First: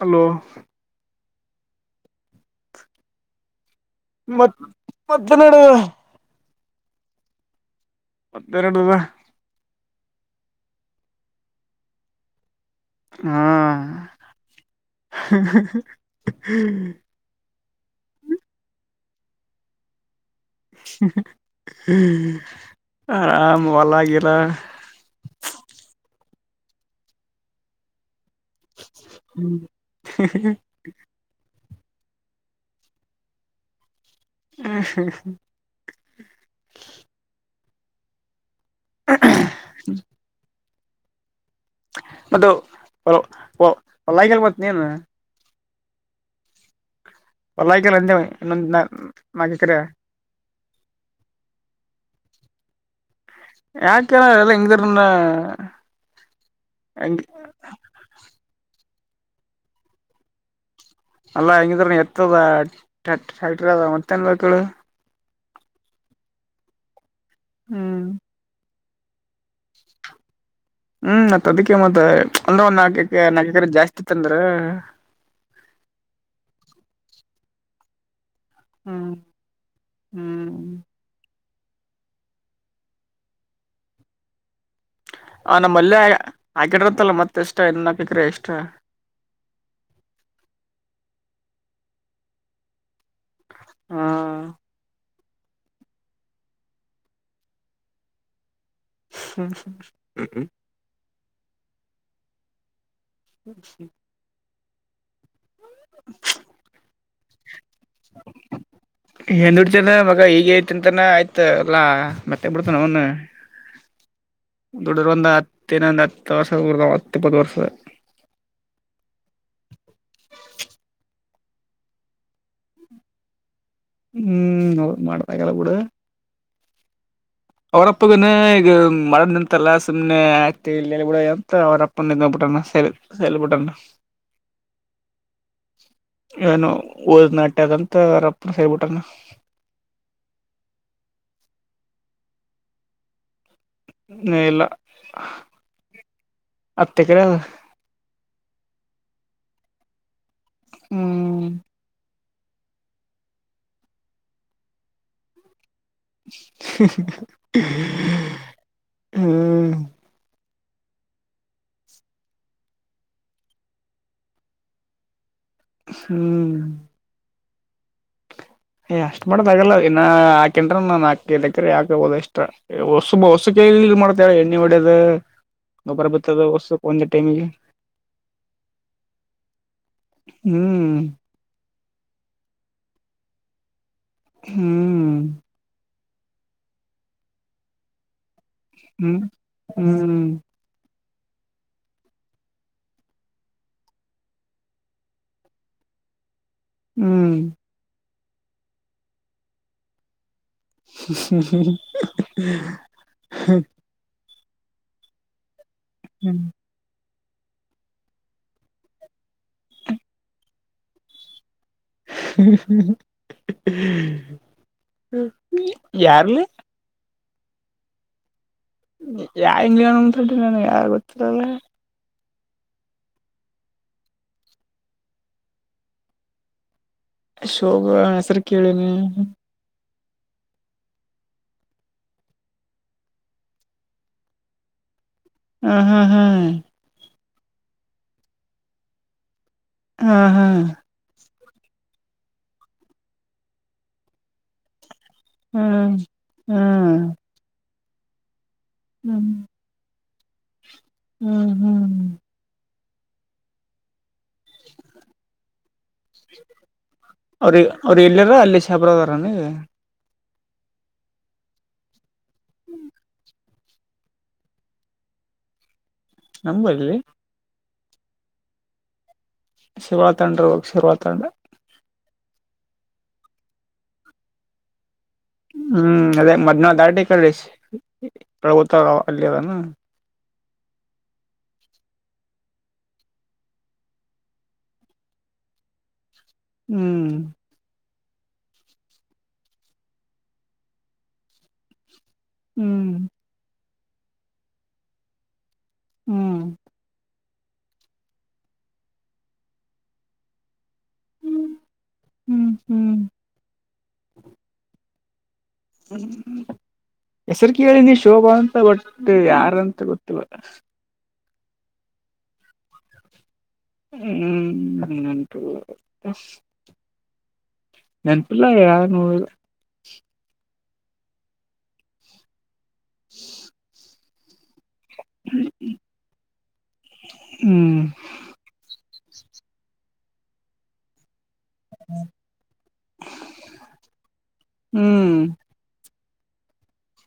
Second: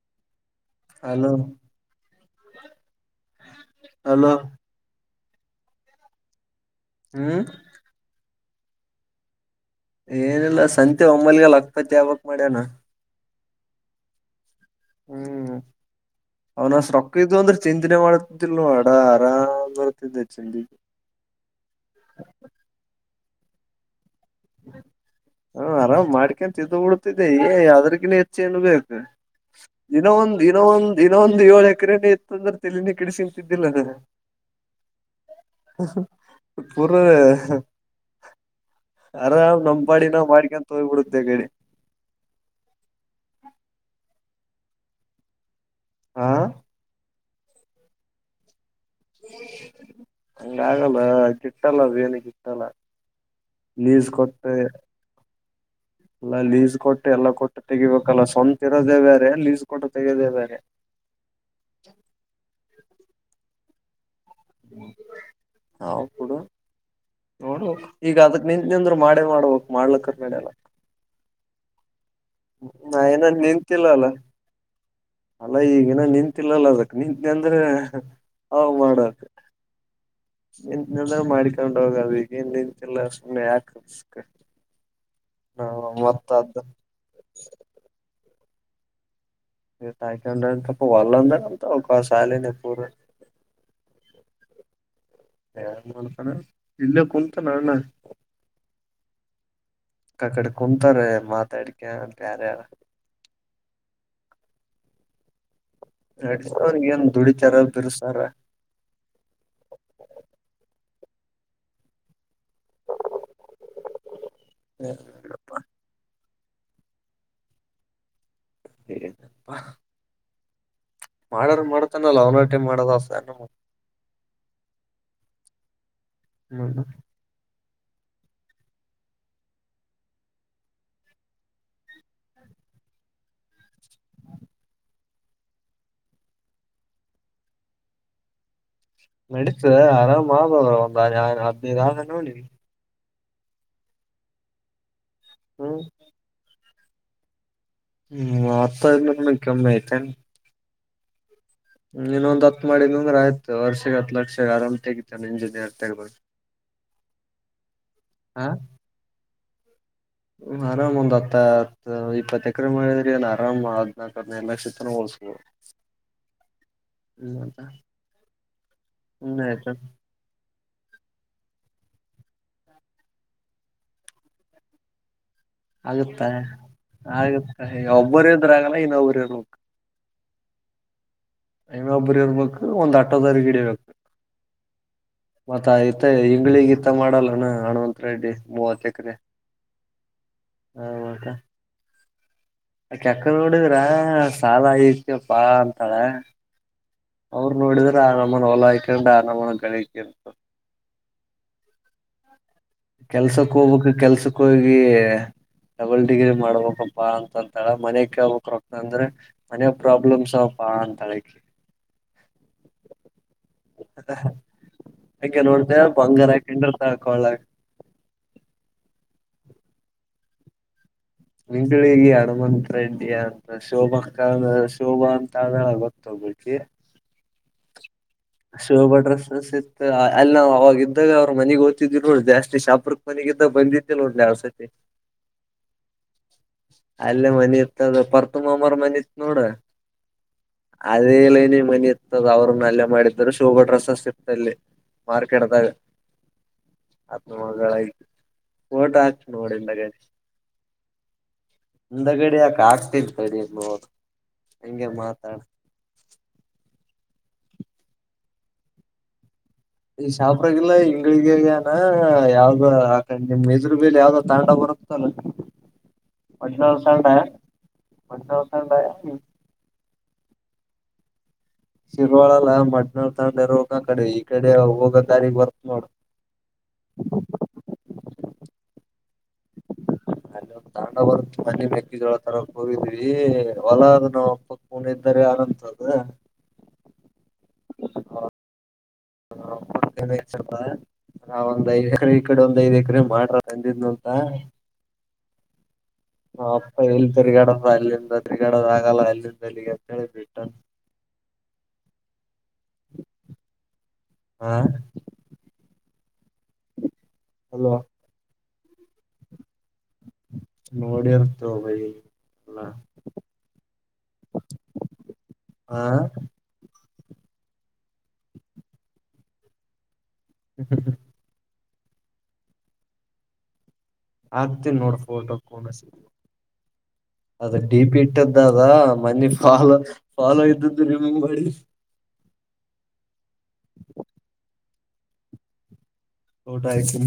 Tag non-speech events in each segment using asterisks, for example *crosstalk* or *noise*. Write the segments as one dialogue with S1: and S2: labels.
S1: Hello
S2: hello hello
S1: ಮತ್ ಮತ್ತೇನನ
S2: ಹ್ಮ್
S1: ಪತ್ತೆರಡು ದಸಾ.
S2: ಏನಲ್ಲ ಸಂತೆ ಒಮ್ಮಲ್ಗ ಲ ಅಕ್ಪತಿ ಯಾವಕ್ ಮಾಡ್ಯವನಾ
S1: ಹಾ.
S2: ಹ್ಮ್ ಚಿಂತೆನೆ ಮಾಡ್ತಿದ್ದಿಲ್ ಅಡ ಆರಾಮ್ ಬರ್ತಿದ್ದ
S1: ಆರಾಮ ವಲಾಗ.
S2: ಹಾ ಆರಾಮ್ ಮಾಡ್ಕೊಂತ ಇದ ಬಿಡ್ತಿದ್ದೆ ಏ ಅದ್ರಗ ಇ ನು ಬೇಕು ದಿನ ಒಂದು ದಿನ ಒಂದು ದಿನೊಂದು ಏಳ. ಎಕ್ರರೆನನೆ ಇತ್ತುತ್ತಂದ್ರೆ ತಲನೇ ಕಿಡಿಸಿಂತಿದ್ದಿಲ್ಲ ಪರ. ಆರಾಮ್ ನಮ್ಡಿ ನಾವ್ ಮಾಡ್ಕೊಂತ ತ ಹೋಗ್ಬ ಬಿಡುತ್ತೆ ಗಡೆ
S1: ಮಲಗಲ್ ಮತ್ತ ನೀನ್.
S2: ಹಾ
S1: ಒಲ್ಲಾಯಕಲ್ಲಂದೇ ಇನ್ನೊಂದು ನ ಕ್ರ.
S2: ಹಂಗಾಗಲ್ಲ ಗಿಟ್ಟಲ್ಲ ಬೇನಗಿಟ್ಟಲ್ಲ
S1: ಯಾಕೆನ ಎಲ್ಲ ಹಂಗ ತರಣ.
S2: ಅಲ್ಲ ಲೀಸ್ ಕೊಟ್ಟು ಎಲ್ಲ ಕೊಟ್ಟು ತೆಗಿಬೇಕಲ್ಲ, ಸ್ವಂತ ಇರೋದೆೇ ಬೇರೆ ಲೀಸ್ ಕೊಟ್ಟು ತೆಗೆಯದೆೇ ಬೇರೆ.
S1: ಅಲ್ಲಾ ಹಂಗಿದ್ರ ಎತ್ತದ ಫ್ಯಾಕ್ಟ್ರಿ ಅದ ಮತ್ತೇನ್ ಬೇಕೇಳು.
S2: ಹಡು ನೋಡು,
S1: ಹ್ಮ್
S2: ಈಗ ಅದಕ್ ನಿನ್ ಇಂದ ಅಂದ್ರ್ ಮಾಡ್ಬೇಕಕ್ ಮಾಡ್ಲಕ್ಕ ನ ಮಾಡ್ಯಲ್ಲ.
S1: ಹ್ಮ್ ಮತ್ತ ಅದಕ್ಕೆ ಮತ್ತೆ
S2: ನಾ ಏನ ನಿಂತಲ್ಲ ಅಲ್ಲ ಅಲ್ಲ ಈಗನ ನಿಂತಿಲ್ಲಲ್ಲ ಅದಕ್ಕೆ. ನಿಂತಂದ್ರೆ ಅವ
S1: ಹ್ಮ್
S2: ಮಾಡಕ್
S1: ಹ್ಮ್
S2: ನಿಂತಂದ್ರೆ ಮಾಡ. ಕಕೊಂಡ್ ಹೋಗದ ಈಗ ಏನ್ ನಿಂತಲ್ಲ ಸುಮ್ಮ್ನೆ ಯಾಕ.
S1: ಆ ನಮ್ಮ
S2: ನಾವ್
S1: ಮಲ್ಲೆ
S2: ಮತ್ತ ಅದ
S1: ಆಾಕಿಡತ್ತಲ್ಲ ಮತ್ತೆ ಎಷ್ಟ ಇನ್ನಪಿಕ್ರ ಎಷ್ಟ
S2: ನೀ ತಾಕೆ ಉೊಂಡು ತಪ್ಪ ಒಲ್ಲಂದರ ಅಂತ ಒ ಸಾಲಿ ನ ಪೂರ.
S1: ಹಾ.
S2: ಯನ್ ಮಾಡ್ತಾನ ಇಲ್ಲೇ ಕುಂತ ನ ಅಣ್ಣ ಅಕ್ಕಡೆ ಕುಂತಾರೆ ಮಾತಾಡಿಕ ಬ್ಯಾರ ಯಾರ.
S1: *unintelligible*
S2: ನಡತ ಅವನ್ಗೇನ್ ದುಡಿತರ ಬಿರುಸ್ತಾರ.
S1: ಏನ್ದುಡಿತನ ಮಗ, ಹ ಈಗ ಐತಿ ಅಂತಾನ ಆಯ್ತ ಅಲ್ಲಾ ಮತ್ತೆ ಬಿಡ್ತಾನ ಅವನು.
S2: *unintelligible*
S1: ದುಡರ್ ಒಂದು ಹತ್ತಿನೊಂದು ಹತ್ತು ವರ್ಷದರ್ ಹತ್ತ ಇಪ್ಪತ್ತು ವರ್ಷದ.
S2: ಏನ್ ಮಾಡವ್ರ್ ಮಾಡ್ತಾನಲ್ಲ ಅವನಟಿನ್ ಮಾಡದಸ ಅ.
S1: ಹ್ಮ್ ಹೌ ಮಾಡಬೇಕಾಗಲ್ಲ ಬಿಡು.
S2: ಹ್ಮ್.
S1: ಅವ್ರಪ್ಪಗನ ಈಗ ಮಾಡರದ ನಿಂತಲ್ಲ ಸುಮ್ನೆ ಆಕ್ತಿ ಇಲ್ಲ ಬಿಡ ಅಂತ ಅವ್ರಪ್ಪ ನಿಲ್ಸ್ ಬಿಟ್ಟಾನ. ಸಲ್ ಸಲ್ ಬುಟ್ಟೊನಾ. ಏನು ಓದನಾಟ್ಯದಂತ ರಪ್ಪ ಹೇಳ್ಬಿಟ್ಟು.
S2: ನಡೀತದ ಆರಾಮ್ ಆಗ್ಬೋದ್ರ ಒಂದ ಹದ್ನೈದ ಆದ್ರೆನು ನೋಡಿ.
S1: ಇನ್ನು ಇಲ್ಲ.
S2: ಹ್ಮ್
S1: ಹತ್ತೇಕರೆ
S2: ಹ್ಮ್ *unintelligible* ಕೆಮ್ಮೆತೆನ್
S1: ಹ್ಮ್
S2: ಇನೊಂದ್ ಹತ್ ಮಾಡಿನಂದ್ರೆ ಆಯ್ತು ವರ್ಷಗ್ ಹತ್ ಲಕ್ಷ ಆರಾಮ್ ತೆಗಿತನ ಇಂಜಿನಿಯರ್. ತೆಗ್ದ
S1: ಹುಂ ಹ್ಮ್.
S2: ಹ್ಮ ಆರಾಮ್ ಒಂದ್ ಹತ್ತ ಹತ್ತ ಇಪ್ಪತ್ತು ಎಕರೆ ಮಾಡಿದ್ರಿ ಒ ಆರಾಮ್ ಅದ್ನಾಲ್ಕದ್ನೈರ್ ಲಕ್ಷ ತನ ಹೋಳ್ಸ
S1: ಹ್ಮ್.
S2: *unintelligible*
S1: ಏ ಅಷ್ಟ್
S2: ಸುಮ್ನೆ
S1: ಮಾಡೋದಾಗಲ್ಲ,
S2: ಆಯ್ತು
S1: ಅವ್ರಿಗೆ ಇನ್ನ *unintelligible* ನಾಕೈದು ಎಕ್ರೆ ಹಾಕ ಹಬೋದ ಎಕ್ಸ್ಟ್ರ, ಹೊಸ ಹೊಸ ಕೈಲಿ ಇ ಮಾಡ್ತೇಳ ಎಣ್ಣೆ ಹೊಡ್ಯೋ
S2: ಆಗುತ್ತಾ ಆಗುತ್ತಾ ಒಬ್ಬರ ಇದ್ರಾಗಲ್ಲ ಇನ್ನೊಬ್ರು ಇರ್ಬೇಕು.
S1: ಹ್ಮ್
S2: ಇನ್ನೊಬ್ಬರು ಇರ್ಬೇಕು ಒಂದ್ ಅಟ್ಟೋದಾರಿಗ್ ಹಿಡಿಬೇಕು,
S1: ಹ್ಮ್
S2: ಮತ್ತ ಆಯ್ತ್ ಮತ್ತೆ ಹಂಗ್ಗಳಿಗತ್ತ ಮಾಡಲ್ಲಣ ಹನುವತ್ ರೆಡ್ಡಿ ಮೂವತ್ ಎಕ್ರೆ
S1: ಹ್ಮ್ ಹ್ಮ್
S2: ಹಾ ಅತ್ತ ಅ ಕೆಕ್ಕ ನೋಡಿದ್ರ ಸಾಲ ಐತಿ ಬಾಳ ಅಂತಳ.
S1: ಹ್ಮ್
S2: ಅವರು ನೋಡಿದ್ರ ಆ ನಮೂನ ಹೊಲ ಹಾಕಂಡ್ ಆ ನಮನ ಗಳಿಕ ಅಂತು.
S1: ಹೂಂ
S2: ಕೆಲ್ಸಕ್ ಹೋಗ್ಬೇಕು, ಕೆಲ್ಸಕ್ ಹೋಗಿ ಡಬಲ್ ಡಿಗ್ರಿ
S1: ಹ್ಮ್
S2: ಮಾಡ್ಬೇಕು. ಪ್ಪಾ ಅಂತಂತಳ ಮನೆ ಕೇಳ್ಬಕ್ ರೊಕ್ತ ಅಂದ್ರೆ ಮನೆಗ್ ಪ್ರಾಬ್ಲಮ್ಸ್ ಅವಪ್ಪಾ ಅಂತಾಳ ಆಕಿ.
S1: *unintelligible*
S2: ಹಗೆ ನೋಡ್ತ ಬಂಗಾರ
S1: ಯಾರ್ಲಿ
S2: ಕಂಡ್ರತ ಕಳ.
S1: ಯಾ ಇಂಗ್ಲೆಂಡ್ ಮುಂತಿ ನ ಯತ್ತ
S2: ನಿಂತಳಿ ಹಗಯು ತ್ ರೆಂಡಡಿ ಅಂತ ಶೋಭಾ ಕ ಶೋಭಾ ಅಂತ ಆದಳ ಗೊತ್ತೋಗ್ಬೇಕಿ
S1: ಶೋಭ ಹೆಸರು ಕೇಳನಿ
S2: ಡ್ರೆಸ್ಸಸ್ ಇತ್ ಅಲ್ಲಿ ನಾವ್ ಅವಾಗ ಇದ್ದಾಗ ಅವ್ ಮನೆಗ್ ಓಗ್ತಿದ್ವಿ ನೋಡ್, ಜಾಸ್ತಿ ಶಾಪ್ರಕ್ ಮನೆಗಿದ್ದಾಗ ಬಂದಿದ್ದೇ ನೋಡು ಒಂದೆರೆಡ್ ಸತಿ. *unintelligible*
S1: ಹ ಹಾ ಹ್ಮ್
S2: ಅಲ್ಲೇ ಮನಿ ಇತ್ತದು ಪರ್ತುಂಬಮ್ಮರ್ ಮನೆ ಇತ್ ನೋಡು,
S1: ಹಾ ಹಾ
S2: ಅದೇ ಮನಿ ಇರ್ತದ ಅವ್ರನ್ನ ಅಲ್ಲೇ ಮಾಡಿದರು ಶೋಗಡ್ ರಸ ಸಿಗ್ತಲ್ಲಿ. ಮಾರ್ಕೆಟ್ದಾಗ
S1: ಹ್ಮ್ ಹ್ಮ್
S2: ಹತ್ನ ಮಗಳಾಗಿ
S1: ಹ್ಮ್
S2: ಓಟಾಕೋ *unintelligible* ನೋಡಿಂದಾಗ.
S1: ಹ್ಮ್ ಹ್ಮ್
S2: ಹಿಂದಗಡಿ ಯಾಕ ಆಗ್ತಿ ತಡಿ ನೋ ಹಗೆ ಮಾತಾಡ
S1: ಅವ್ರ ಅವ್ರಿಗ ಎಲ್ಲರ, ಅಲ್ಲಿ ಶಬ್ರದಾರ.
S2: ಈ ಶಾಪ್ರಾಗಲ್ಲ ಇಂಗಗಳಗಗಾನ ಯಾವ್ದ ಆಕಂಡ ನಿಮ್ ಇದ್ರ ಬೇಲೆ ಯಾವ್ದೋ ತಾಂಡ ಬರುತ್ತಲ್ಲ ಮಜ
S1: ನಂಬಲ್ಲಿ
S2: ತಾಂಡ ಒಡ್ ನೋಕ
S1: ಶಿವ ತಂಡ್ರ ಹೋಗ ಶಿರ್ರುವ ತಂಡ್ರ
S2: ಶಿರ್ವಾಳಲ್ಲ ಮಟ್ನಾ ತಂಡ ಇ ಹೋಗ ಕಡೆ ಈ ಕಡೆ ಹೋಗ
S1: ಹ್ಮ್ ಅದೇ ಮದ್ನ ದಾಟ ಕ ಪ್ರುತ್ ಅಲ್ಲಿ ಅದಾನ
S2: ಹಲೋ ಅಂಡ ಬರು ಮನಿ ಮೆಕ್ಕಿ ಜೋಳ ತರ ಕೂಗಿದ್ವಿ ಹೊಲ ಅದ ನವುಪ್ಪಕ್ಕ ಕೂಣ ಇದ್ದಾರೆ ಅನಂತದ ಹಾ
S1: ಹ್ಮ್
S2: ಹ ಸ್ವಲ್ಪ ನಾವ ಒಂದ್ ಐದು ಎಕರೆ ಈ ಕಡೆ ಒಂದ್ ಐದ
S1: ಹ್ಮ್
S2: ಎಕರೆ ಮಾಡ್ರ ನಂದಿದ್ನು ಅಂತ
S1: ಹ್ಮ್
S2: ಹ ಅಪ್ಪ ಎಲ್ಲಿ ತಿರ್ಗಾಡಪ್ಪ ಅಲ್ಲಿಂದ ತಿರ್ಗಾಡದ ಆಗಲ್ಲ ಅಲ್ಲಿಂದ ಎಲ್ಲಿಗೆ ಅಂತ ಹೇಳಿ ಬಿಟ್ಟ
S1: ಹ್ಮ್ ಹ್ಮ್
S2: ಹಾ
S1: ಹ್ಮ್ ಹೆಸರ್
S2: ಅಲ್ವಾ
S1: ಕೇಳಿನೀ ಶೋಭಾ ಅಂತ ಬಟ್ ಯಾರಂತ *inaudible*
S2: ದೊ ಬಜೆ ಅಲ್ಲ *inaudible*
S1: ಹ್ಮ್ಂಟು
S2: ಹಾ
S1: ನೆನಪಿಲ್ಲ ಯಾರ ನೂ
S2: ಹ್ಮ ಹ್ಮ ಹ್ಮ
S1: *inaudible*
S2: ಆಗ್ತಿ ನೋಡ್ ಫೋಟೋ ಕೋನಸ ಅದ
S1: ಹ್ಮ್
S2: ಡಿ ಪಿ ಇಟ್ಟದ್ದ ಅದ ಮನಿ ಪಾಲ್ ಫಾಲೋ ಇದ್ದದ ರಿಮೂವ್ ಮಾಡಿ *inaudible*
S1: ಹ್ಮ್
S2: ಊಟ ಆಯತು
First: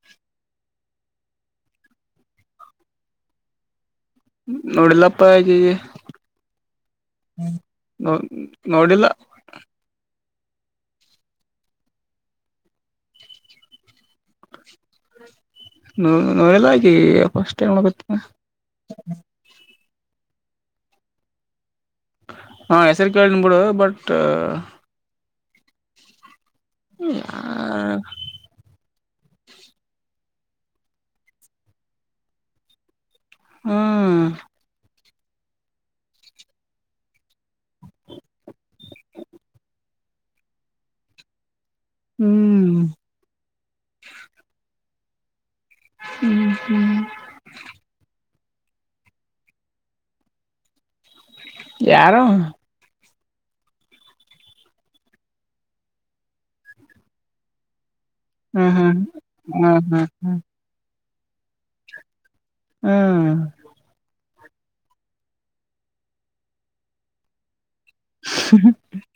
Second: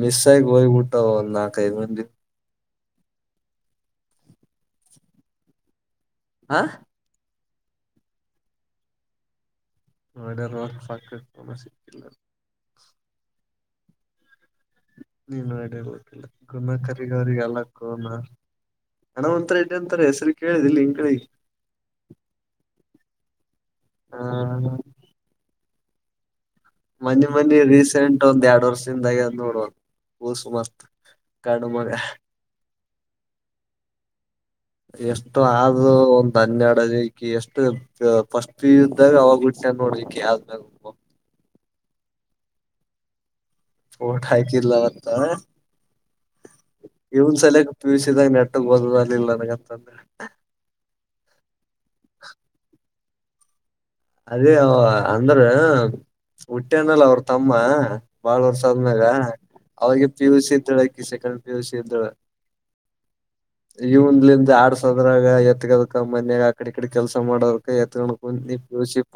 S2: ಮಿಸ್ ಆಯ ಹಯ ಊಟ್ಟ ನಾಲ್ಕ ಐದು ಮಂದಿ
S1: ನೋಡಿಲ್ಲಪ್ಪ ಹಗೆ
S2: ಹಾ
S1: ಹ್ಮ ನ ನೋಡಿಲ್ಲ
S2: ಆಡಫಾ ತಸಿಲ್ಲ ನೀನು ಎಡ ಗತ್ತಿಲ್ಲ
S1: ನೋಡಿಲ್ಲ
S2: ಗುನ್ನ
S1: ಆಕಿ
S2: ಕರಿಗ ಅವ್ರರಿಗೆ
S1: ಫಸ್ಟ್
S2: ಎಲ್ಲ
S1: ಟೈಮ್ ನೋಡಕತ್ತೀನಿ
S2: ಕೋನನ ಒಂ ತಾರೆ ಹೆಸರು ಕೇಳಿದ ಇಲ್ಲಿ ಹಂ ಕಡೆ
S1: ಹಾ ಹೆಸರು ಕೇಳನ್ ಬಿಡು ಬಟ್
S2: ಆ ಮನಿ ಮನಿ
S1: ಯಾರ್
S2: ರೀಸೆಂಟ್ ಒಂದ್ ಎರಡ್ ವರ್ಷದಿಂದಾಗ ಅ ನೋಡುವದು ವೋಸು ಮಸ್ತ್ ಕಾಡು ಮಗ
S1: ಹ್ಮ್
S2: ಎಷ್ಟು ಆದೋ ಒಂದ್ ಹನ್ನೆಡ್ ಆಕಿ ಎಷ್ಟು ಫಸ್ಟ್ ಪಿಯು ಇದ್ದಾಗ ಅವಾಗ ಹುಟ್ಸ್ಯನ್ ನೋಡ ಇಕಿ ಆದ್ಮ್ಯಾಗ
S1: ಹ್ಮ್
S2: ಓಟ ಹಾಕಿಲ್ಲ ಮತ್ತ
S1: ಹ್ಮ್ ಹ್ಮ್
S2: ಇವನ್ ಸಲಯ ಪಿುಸಿದಾಗ ನ ಬದುಲ್ಲಂತ
S1: ಯಾರು
S2: ಅದೇ ಅಂದ್ರ ಹುಟ್ಟೇನಲ್ಲ ಅವ್ರ ತಮ್ಮ ಬಾಳ ವರ್ಷ
S1: ಹ್ಮ್ ಹ್ಮ್
S2: ಆದ್ಮ್ಯಾಗ
S1: ಹ್ಮ್ ಹ್ಮ್
S2: ಅವಾಗ ಪಿ ಯು ಸಿ ಇದ್ದಳಕ್ಕಿ ಸೆಕಂಡ್ ಪಿ ಯು ಸಿ ಇದ್ದಳ
S1: ಹ್ಮ್
S2: ಇವನ್ಲಿಂದ ಆಡ್ಸೋದ್ರಾಗ ಎತ್ತಗದಕ ಮನ್ಯಾಗ ಆಕಡೆ ಕಡೆ ಕೆಲಸ ಮಾಡೋದ ಎತ್ತಕ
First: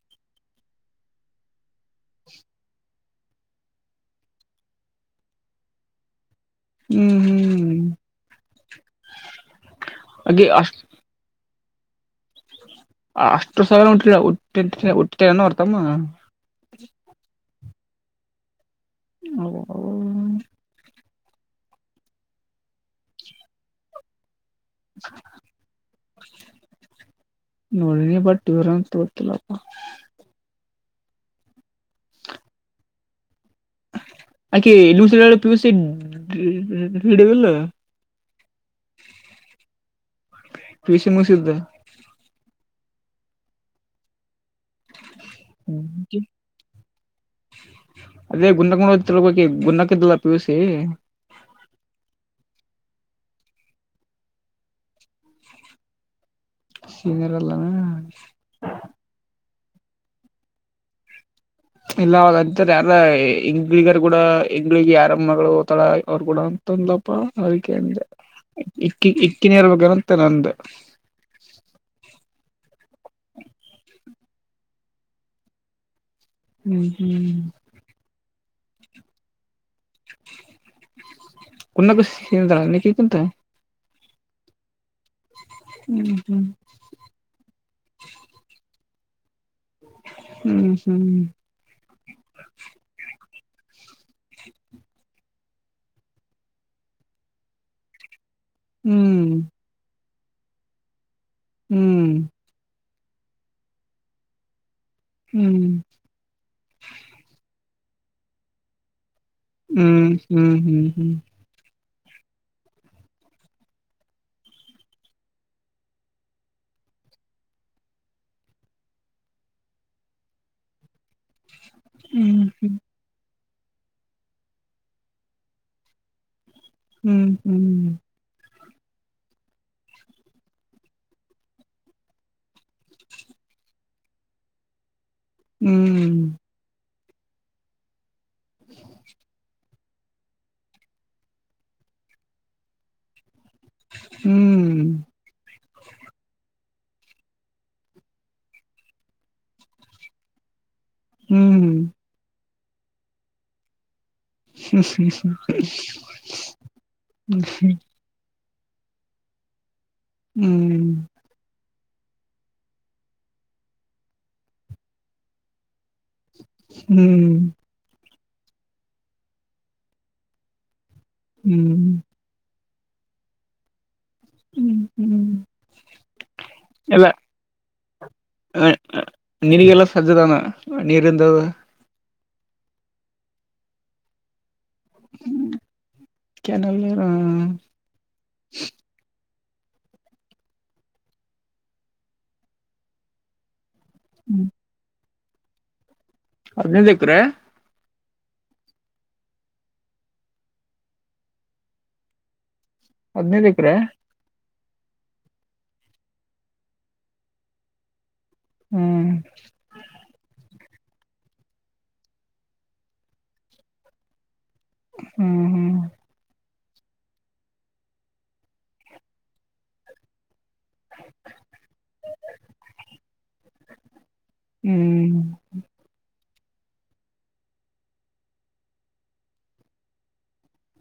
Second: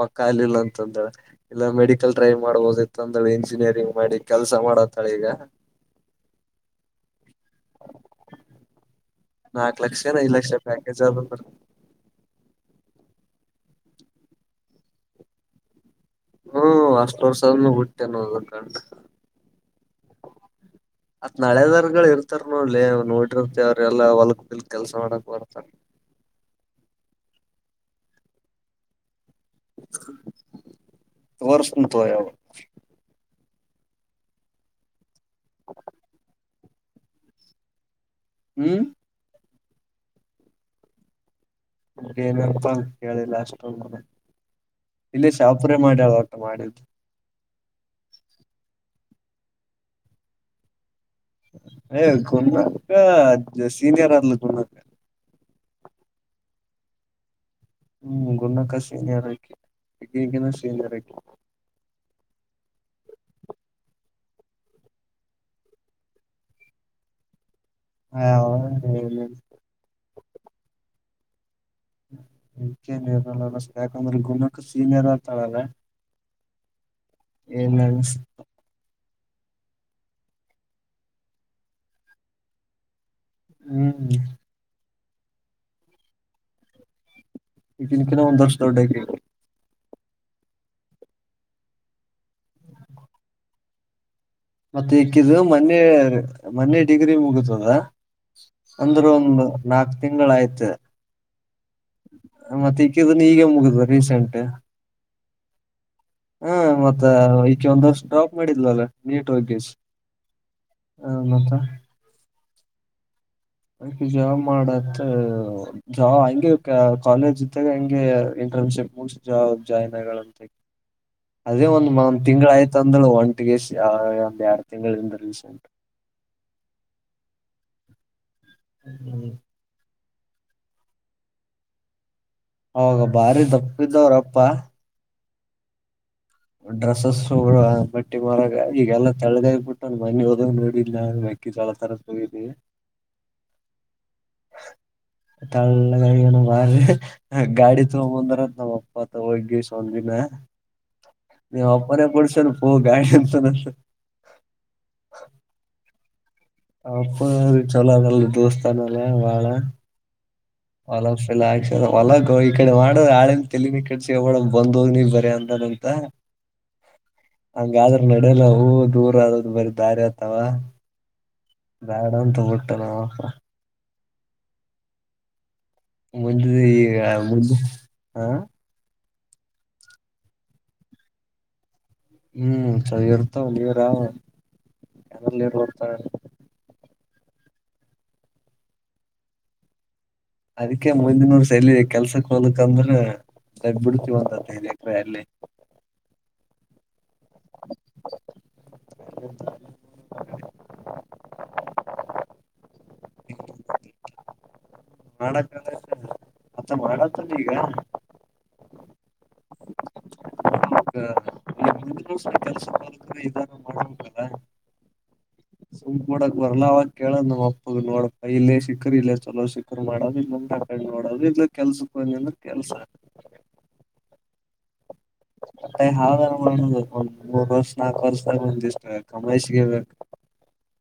S2: ಪಕ್ಕ ಅಲ್ಲಿಲ್ಲ ಅಂತಂದ್ರೆ ಇಲ್ಲ ಮೆಡಿಕಲ್ ಡ್ರೈವ್ ಮಾಡ್ಬೋದ ತಂದಳು ಇಂಜಿನಿಯರಿಂಗ್ ಮಾಡಿ ಕೆಲ್ಸ ಮಾಡತ್ತಾಳ ಈಗ
S1: ಹ್ಮ್ ಹ್ಮ್ ಹ್ಮ
S2: ನಾಕ್ ಲಕ್ಷ ಏನ್ ಐದ ಲಕ್ಷ ಪ್ಯಾಕೇಜ್ ಆದ ಅಂದ್ರ.
S1: ಅಷ್ಟು ಸಲ ಉ ಉತನೋ ಹೊರ್ತಮ್ಮ *unintelligible*
S2: ಹ್ಮ್ ಅಷ್ಟ ವರ್ಷ ಆದಮ್ಯಾಗ ಹುಟ್ಟೇನ ಅದ ಗಂಡ.
S1: ಅಬ್ಬಾಬಬಬಾ
S2: ಅತ್ ನಳೆದರ್ಗಳ ಇರ್ತಾರ ನೋಡ್ಲೇ ನೋಡಿರ್ತಿ ಅವ್ರ ಎಲ್ಲ ಹೊಲಕ ಗಿಲಕ್ ಕೆಲ್ಸಮಾಡಕಬರ್ತರ
S1: ನೋಡಿನಿ ಬಟ್ ಇವರ ಅಂತ ಗೊತ್ತಿಲ್ಲ.
S2: ವರ್ಷನು ತೋಯಾವ
S1: ಆಕಿ ಲುಸಳ ಪ ಭಡ *unintelligible*
S2: ಹ್ಮ್
S1: ಪಿಯುಸಿ ಮುಗೀಸಿದ್ಲ.
S2: ಏನಿಲಪ್ಪ ಕೇಳದೆ ಲಾಷ್ಟ ಇಲ್ಲೇ ಶಾಪುರೆ ಮಾಡ್ಯಳ ಒಟ್ಟ ಮಾಡಿದ್ದು.
S1: ಅದೇ ಗುಂಡಕ್ ನದ ತಿಬೇಕಿ ಗುಂಡಕಿದ್ದಲ್ಲ ಪೀಿವಸಿ *unintelligible*
S2: ಅಯ ಗುನ್ನಕ್ಕ ಸೀನಿಯರ್ ಆದ್ಲು ಗುನ್ನಕ್ಕ.
S1: ಸಿನಿಯರ್
S2: ಹ್ಮ ಗುನ್ನಕ್ಕ ಸೀನಿಯರ್ ಅಕೀ ಅಕಿನ್ಕಿನ ಸೀನಿಯರ್ ಅಕೀ
S1: ಇಲ್ಲ ಅವಾಗ ಅಂತಿರ ಯಾರ ಇಂಗ್ಳಿಗರ ಗೂಡ ಇಂಗ್ಳಿಗೆ ಯಾರಮ್ಮಗಳು ಹೊತಳ ಅವ್ರುಗೂಡ. ಅಂತ ಅಂದಲ್ಪ ಅದಿಕೆ ಅಂದೆ ಇಕಿ ಇಕ್ಕಿನೆಯಿರಬೇಕನ ತ್ತನಂದೆ
S2: ಹ ಇಕಿಯೆನ್ ಇರಲಲ್ಲ ಯಾಕಂದ್ರ ಗುನಕ್ಕ ಸೀನಿಯರ್ ಆತಳಲ್ಲ.
S1: ಹ್ಮ್ ಹ್ಮ್
S2: ಏ ನನ್ಸ್
S1: ಕುನ್ನ ಬ ಸಿಂತ *unintelligible*
S2: ಹ್ಮ್
S1: ಹ್ಮ್ ಹ್ಮ್
S2: ಈಕೀನಕಿನ ಒಂದ ವರ್ಷ ದೊಡ್ಡಕೀ.
S1: ಹ್ಮ್ ಹ್ಮ್
S2: ಮನ್ನೆ ಮನ್ನೆ ಡಿಗ್ರಿ ಮುಗದದ ಅಂದ್ರ
S1: ಹ್ಮ್
S2: ಒಂದು ನಾಕ್. ತಿಂಗಳಾಯ್ತು.
S1: ಹ್ಮ್
S2: ಅಕಿದನೂ ಈಗೆ ಮುಗುದದ ರೀಸೆಂಟ್.
S1: ಹ್ಮ್
S2: ಹ ಮತ್ತ ಈಕೆ ಒಂದ್ ವರ್ಷ ಡ್ರಾಪ್ ಮಾಡಿದ್ಲಲ್ಲ. ನೀಟ್ ಟು ದಿಸ್
S1: ಹ್ಮ್ ಹ್ಮ್ ಹ್ಮ್
S2: ಹ ಮತ್ತ? *unintelligible* ಹೆಂತಿ ಸೇವ ಮಾಡ ಅಂತ ಜಾವಾ ಹಂಗವಿಕ ಕಾಲೇಜ್ ಇದ್ದಾಗ ಹಂಗೆ *unintelligible* ನಮ್ಮ ಚೆಕ್ಪೋಸ್ಟ್ ಜಾಬ್ ಜಾಯನ್ ಆಗ್ಯಾಳಂತ ಆಕಿ ಅದೇ ಒಂದ ಮ
S1: ಹ್ಮ್
S2: ತಿಂಗಳು ಆಯ್ತ ಅಂದಳು ಒನ್ *unintelligible* ಅಂದ್ಯಾಶಾ ಒಂದ್ ಎರಡ ತಿಂಗಳ ಹಿಂದ ರೀಸೆಂಟ್ *unintelligible*
S1: ಹೂ ಹೂ
S2: ಹ್ಮ್ ಅವಾಗ ಬಾರಿ ದಪ್ಪಿದ್ದ ಅವ್ರಪ್ಪಾ.
S1: ಹ್ಮ್
S2: ಡ್ರೆಸ್ಸಸವಳ ಬಟ್ಟಿಗೋಳದಗ್ ಈಗೆಲ್ಲಾ ತೆಳ್ಳಗಾಗಬಿಟ್ಟ ಮನ್ನಿ ಹೋದಾಗ ನೋಡಿದ್ನ ಮೆಕ್ಕಿ ಜೋಳ ತರಾಕ್ ಹೋಗಿದ್ವಿ.
S1: ಹ್ಮ್ ಹ್ಮ್ ಹ್ಮ್
S2: ತೆಳ್ಳಗ ಆಗ್ಯನ್ ಅವ. ಗಾಡಿ ತೊಂಬಂದರಂತ ನಮ್ಮಪತ ಹೋಗೀಶ ಒಂದಿನ. ನೀಮ್ಮಪ್ಪನೆ ಕೋಡ್ಸೆನಪ್ಪೋ ಗಾಡಿ ಅಂತಾನಂತ್.
S1: ಹ್ಮ ಹ್
S2: ಅಪ್ಪ ಅವ್ರಿಗ ಚಲೋ ಅನಲ್ ದೋಸ್ತ ಅನಲ್ಲ ಬಾಳ. ಫಾಲೋವರ್ಸ್ ಎಲ್ಲಾ ಆಗಷಿ ಹೊಲಕ ಈಕಡೆ ಮಾಡ ಆಳಿಂದ ತೇಲಿನ ಕೆಡಸಕೊ ಬೇಡಾ ಬಂದ ಹೋಗಲಿ ಬರೇ ಅಂತಾನ *unintelligible* ಹೌದಾ
S1: ಹ್ಮ್
S2: ಹಂಗ ಆದರ *unintelligible* ನಡೆಲ್ಲಾ ಹೂ ದೂರ ಆದದು ಬರಿ ದಾರಿ ಆತಾವ
S1: ಹ್ಮ್
S2: ಬೇಡ ಅಂತ ತೊಗರಿ *unintelligible* ತಾಹಾ *unintelligible*
S1: ಹೂ ಹೂ *unintelligible*
S2: ಮುಂದಿಂದ ಈಗ ಮುಂದ ಆ *unintelligible*
S1: ನಿನಗೆಲ್ಲ ಸಜ್ಜ ಅದಾನ್ ನೀರಿಂದ ಅದ? *unintelligible*
S2: ಹೂ ಸರಿ ಇರ್ತವ ನೀರಾ ಅದೇ ನೀರ ಬರ್ತಾವ *unintelligible*
S1: ಹ *unintelligible*
S2: ಅದಕ್ಕೆ ಮುಂದಿನ ವರ್ಷ ಎಲ್ಲಿ ಕೆಲಸಕ್ಕೆ ಹೋಗ್ಬೇಕಂದ್ರ *unintelligible* ತಗ್ ಬಿಡ್ತೀವ ಅಂತ ಹೇಳಿದರ ಅಲ್ಲಿ? *unintelligible*
S1: ಇಲ್ಲೇ ಸಿಕ್ರ? *unintelligible*
S2: *unintelligible*
S1: ಹದಿನೈದ ಎಕರೆ? *unintelligible*
S2: ಮಾಡಕ ಅಂದರ್ *inaudible* ಅಚಾ ಮಾಡಕ ಬಂದೀ ಈಗ? *unintelligible*
S1: ಹೂ *unintelligible*
S2: *unintelligible* *inaudible* ಈ ಮುಂದಿನ ಕೆಲ್ಸ ಮಾಡಕ್ರೆ ಇದಾರ ಮಾಡಬೇಕಲ್ಲ.
S1: ಹ್ಮ್
S2: ಸುಮ್ ಮಾಡಕ್ ಬಾ. *unintelligible* ಹೊಲ ಅವಾಗ ಕೇಳ್ ಅಂದೆ ನಮ್ಮ ಅಪ್ಪ ನೋಡಪ್ಪ ಇಲ್ಲೇ ಸಿಖರ್ ಇಲ್ಲೇ ಚಲೋ ಸಿಖರ್ ಮಾಡೋದು ಇಲ್ಲಾಂದ್ರ ಆ ಕಡೆ ನೋಡದ ಇಲ್ಲ *unintelligible* ಕೆಲಸ ಹೋದರೆ ಅಂದರ್ ಕೆಲಸಾ? *unintelligible*
S1: ಹ್ಮ್
S2: ಮತ್ತ ಹಾವ *unintelligible* ಒಂದ ಬೇಕ ಒಂದ್ ಮೂರ್ ವರ್ಷ ನಾಲ್ಕು ವರ್ಷದ ಒಂದಇಷ್ಟ ಕಮರ್ಷಿಯಲ್ ಬೇಕ. *unintelligible*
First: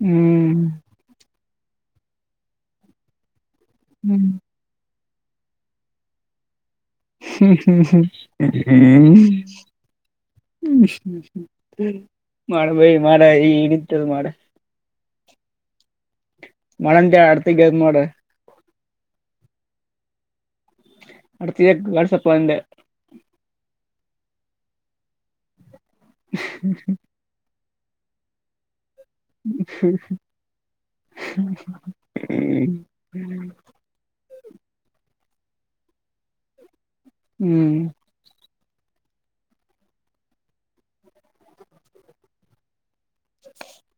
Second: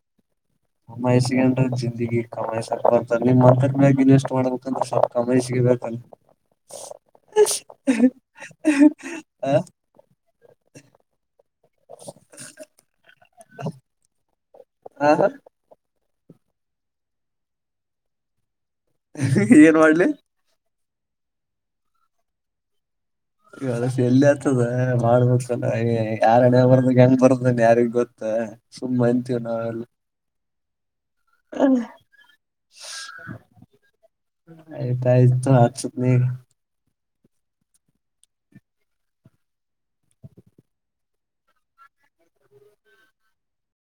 S1: ಹೂ *unintelligible*
S2: ಬೈಸ್ಕೊಂಡ್ರ ಜಿಂದಗಿ ಜಿಂದಗ ಕಮಿಷನ್ ಬರ್ತಾದ ನಿಮ್ಮ ಅಂತರೊ ಮ್ಯಾಗ
S1: ಹ್ಮ್
S2: ಇನ್ವೆಸ್ಟ್ ಮಾಡ್ಬೇಕಂದ ಶಾಕ್? *unintelligible* ಕಂಪನಿ ಸಿಗಬೇಕ ಅಲ್ಲ? *unintelligible*
S1: *unintelligible*
S2: ಆ
S1: ಮಾಡ ಭೈ ಮಾಡ ಇಗ ಇತ್ತಲ್ಲ ಮಾಡ? *unintelligible*
S2: ಆ ಹಾ *unintelligible*
S1: ಮಳಂತ್ಯ ಯಾಡ ಪೆಗ್ ಐತ ನೋಡ? *unintelligible*
S2: ಏನ್ ಮಾಡ್ಲಿ. *unintelligible*
S1: ಹೊಡ್ತೀಯಾ ಏಗ ವಾಟ್ಸಪ್ ಅಂದೇ *unintelligible*
S2: ಗಳಸಿ ಎಲ್ಲಿ ಆತದ ಮಾಡ್ಬೇಕ್ ಅಲ್ಲ ಏ ಯಾರ್ ಹಣೆ ಬರ್ದಗಾ ಹೆಂಗ್ ಬರ್ತ *unintelligible* ಯಾರಿಗ ಗೊತ್ತ ಸುಮ್ಮ ಇಂತೀವ ನಾವೆಲ್ಲ? *unintelligible* *unintelligible* ಆಯತ್ತ ಆಯತ್ತ. ತೋ ಅಚಿತ ನೀರ, *unintelligible*
S1: ಹೂ *unintelligible* *unintelligible*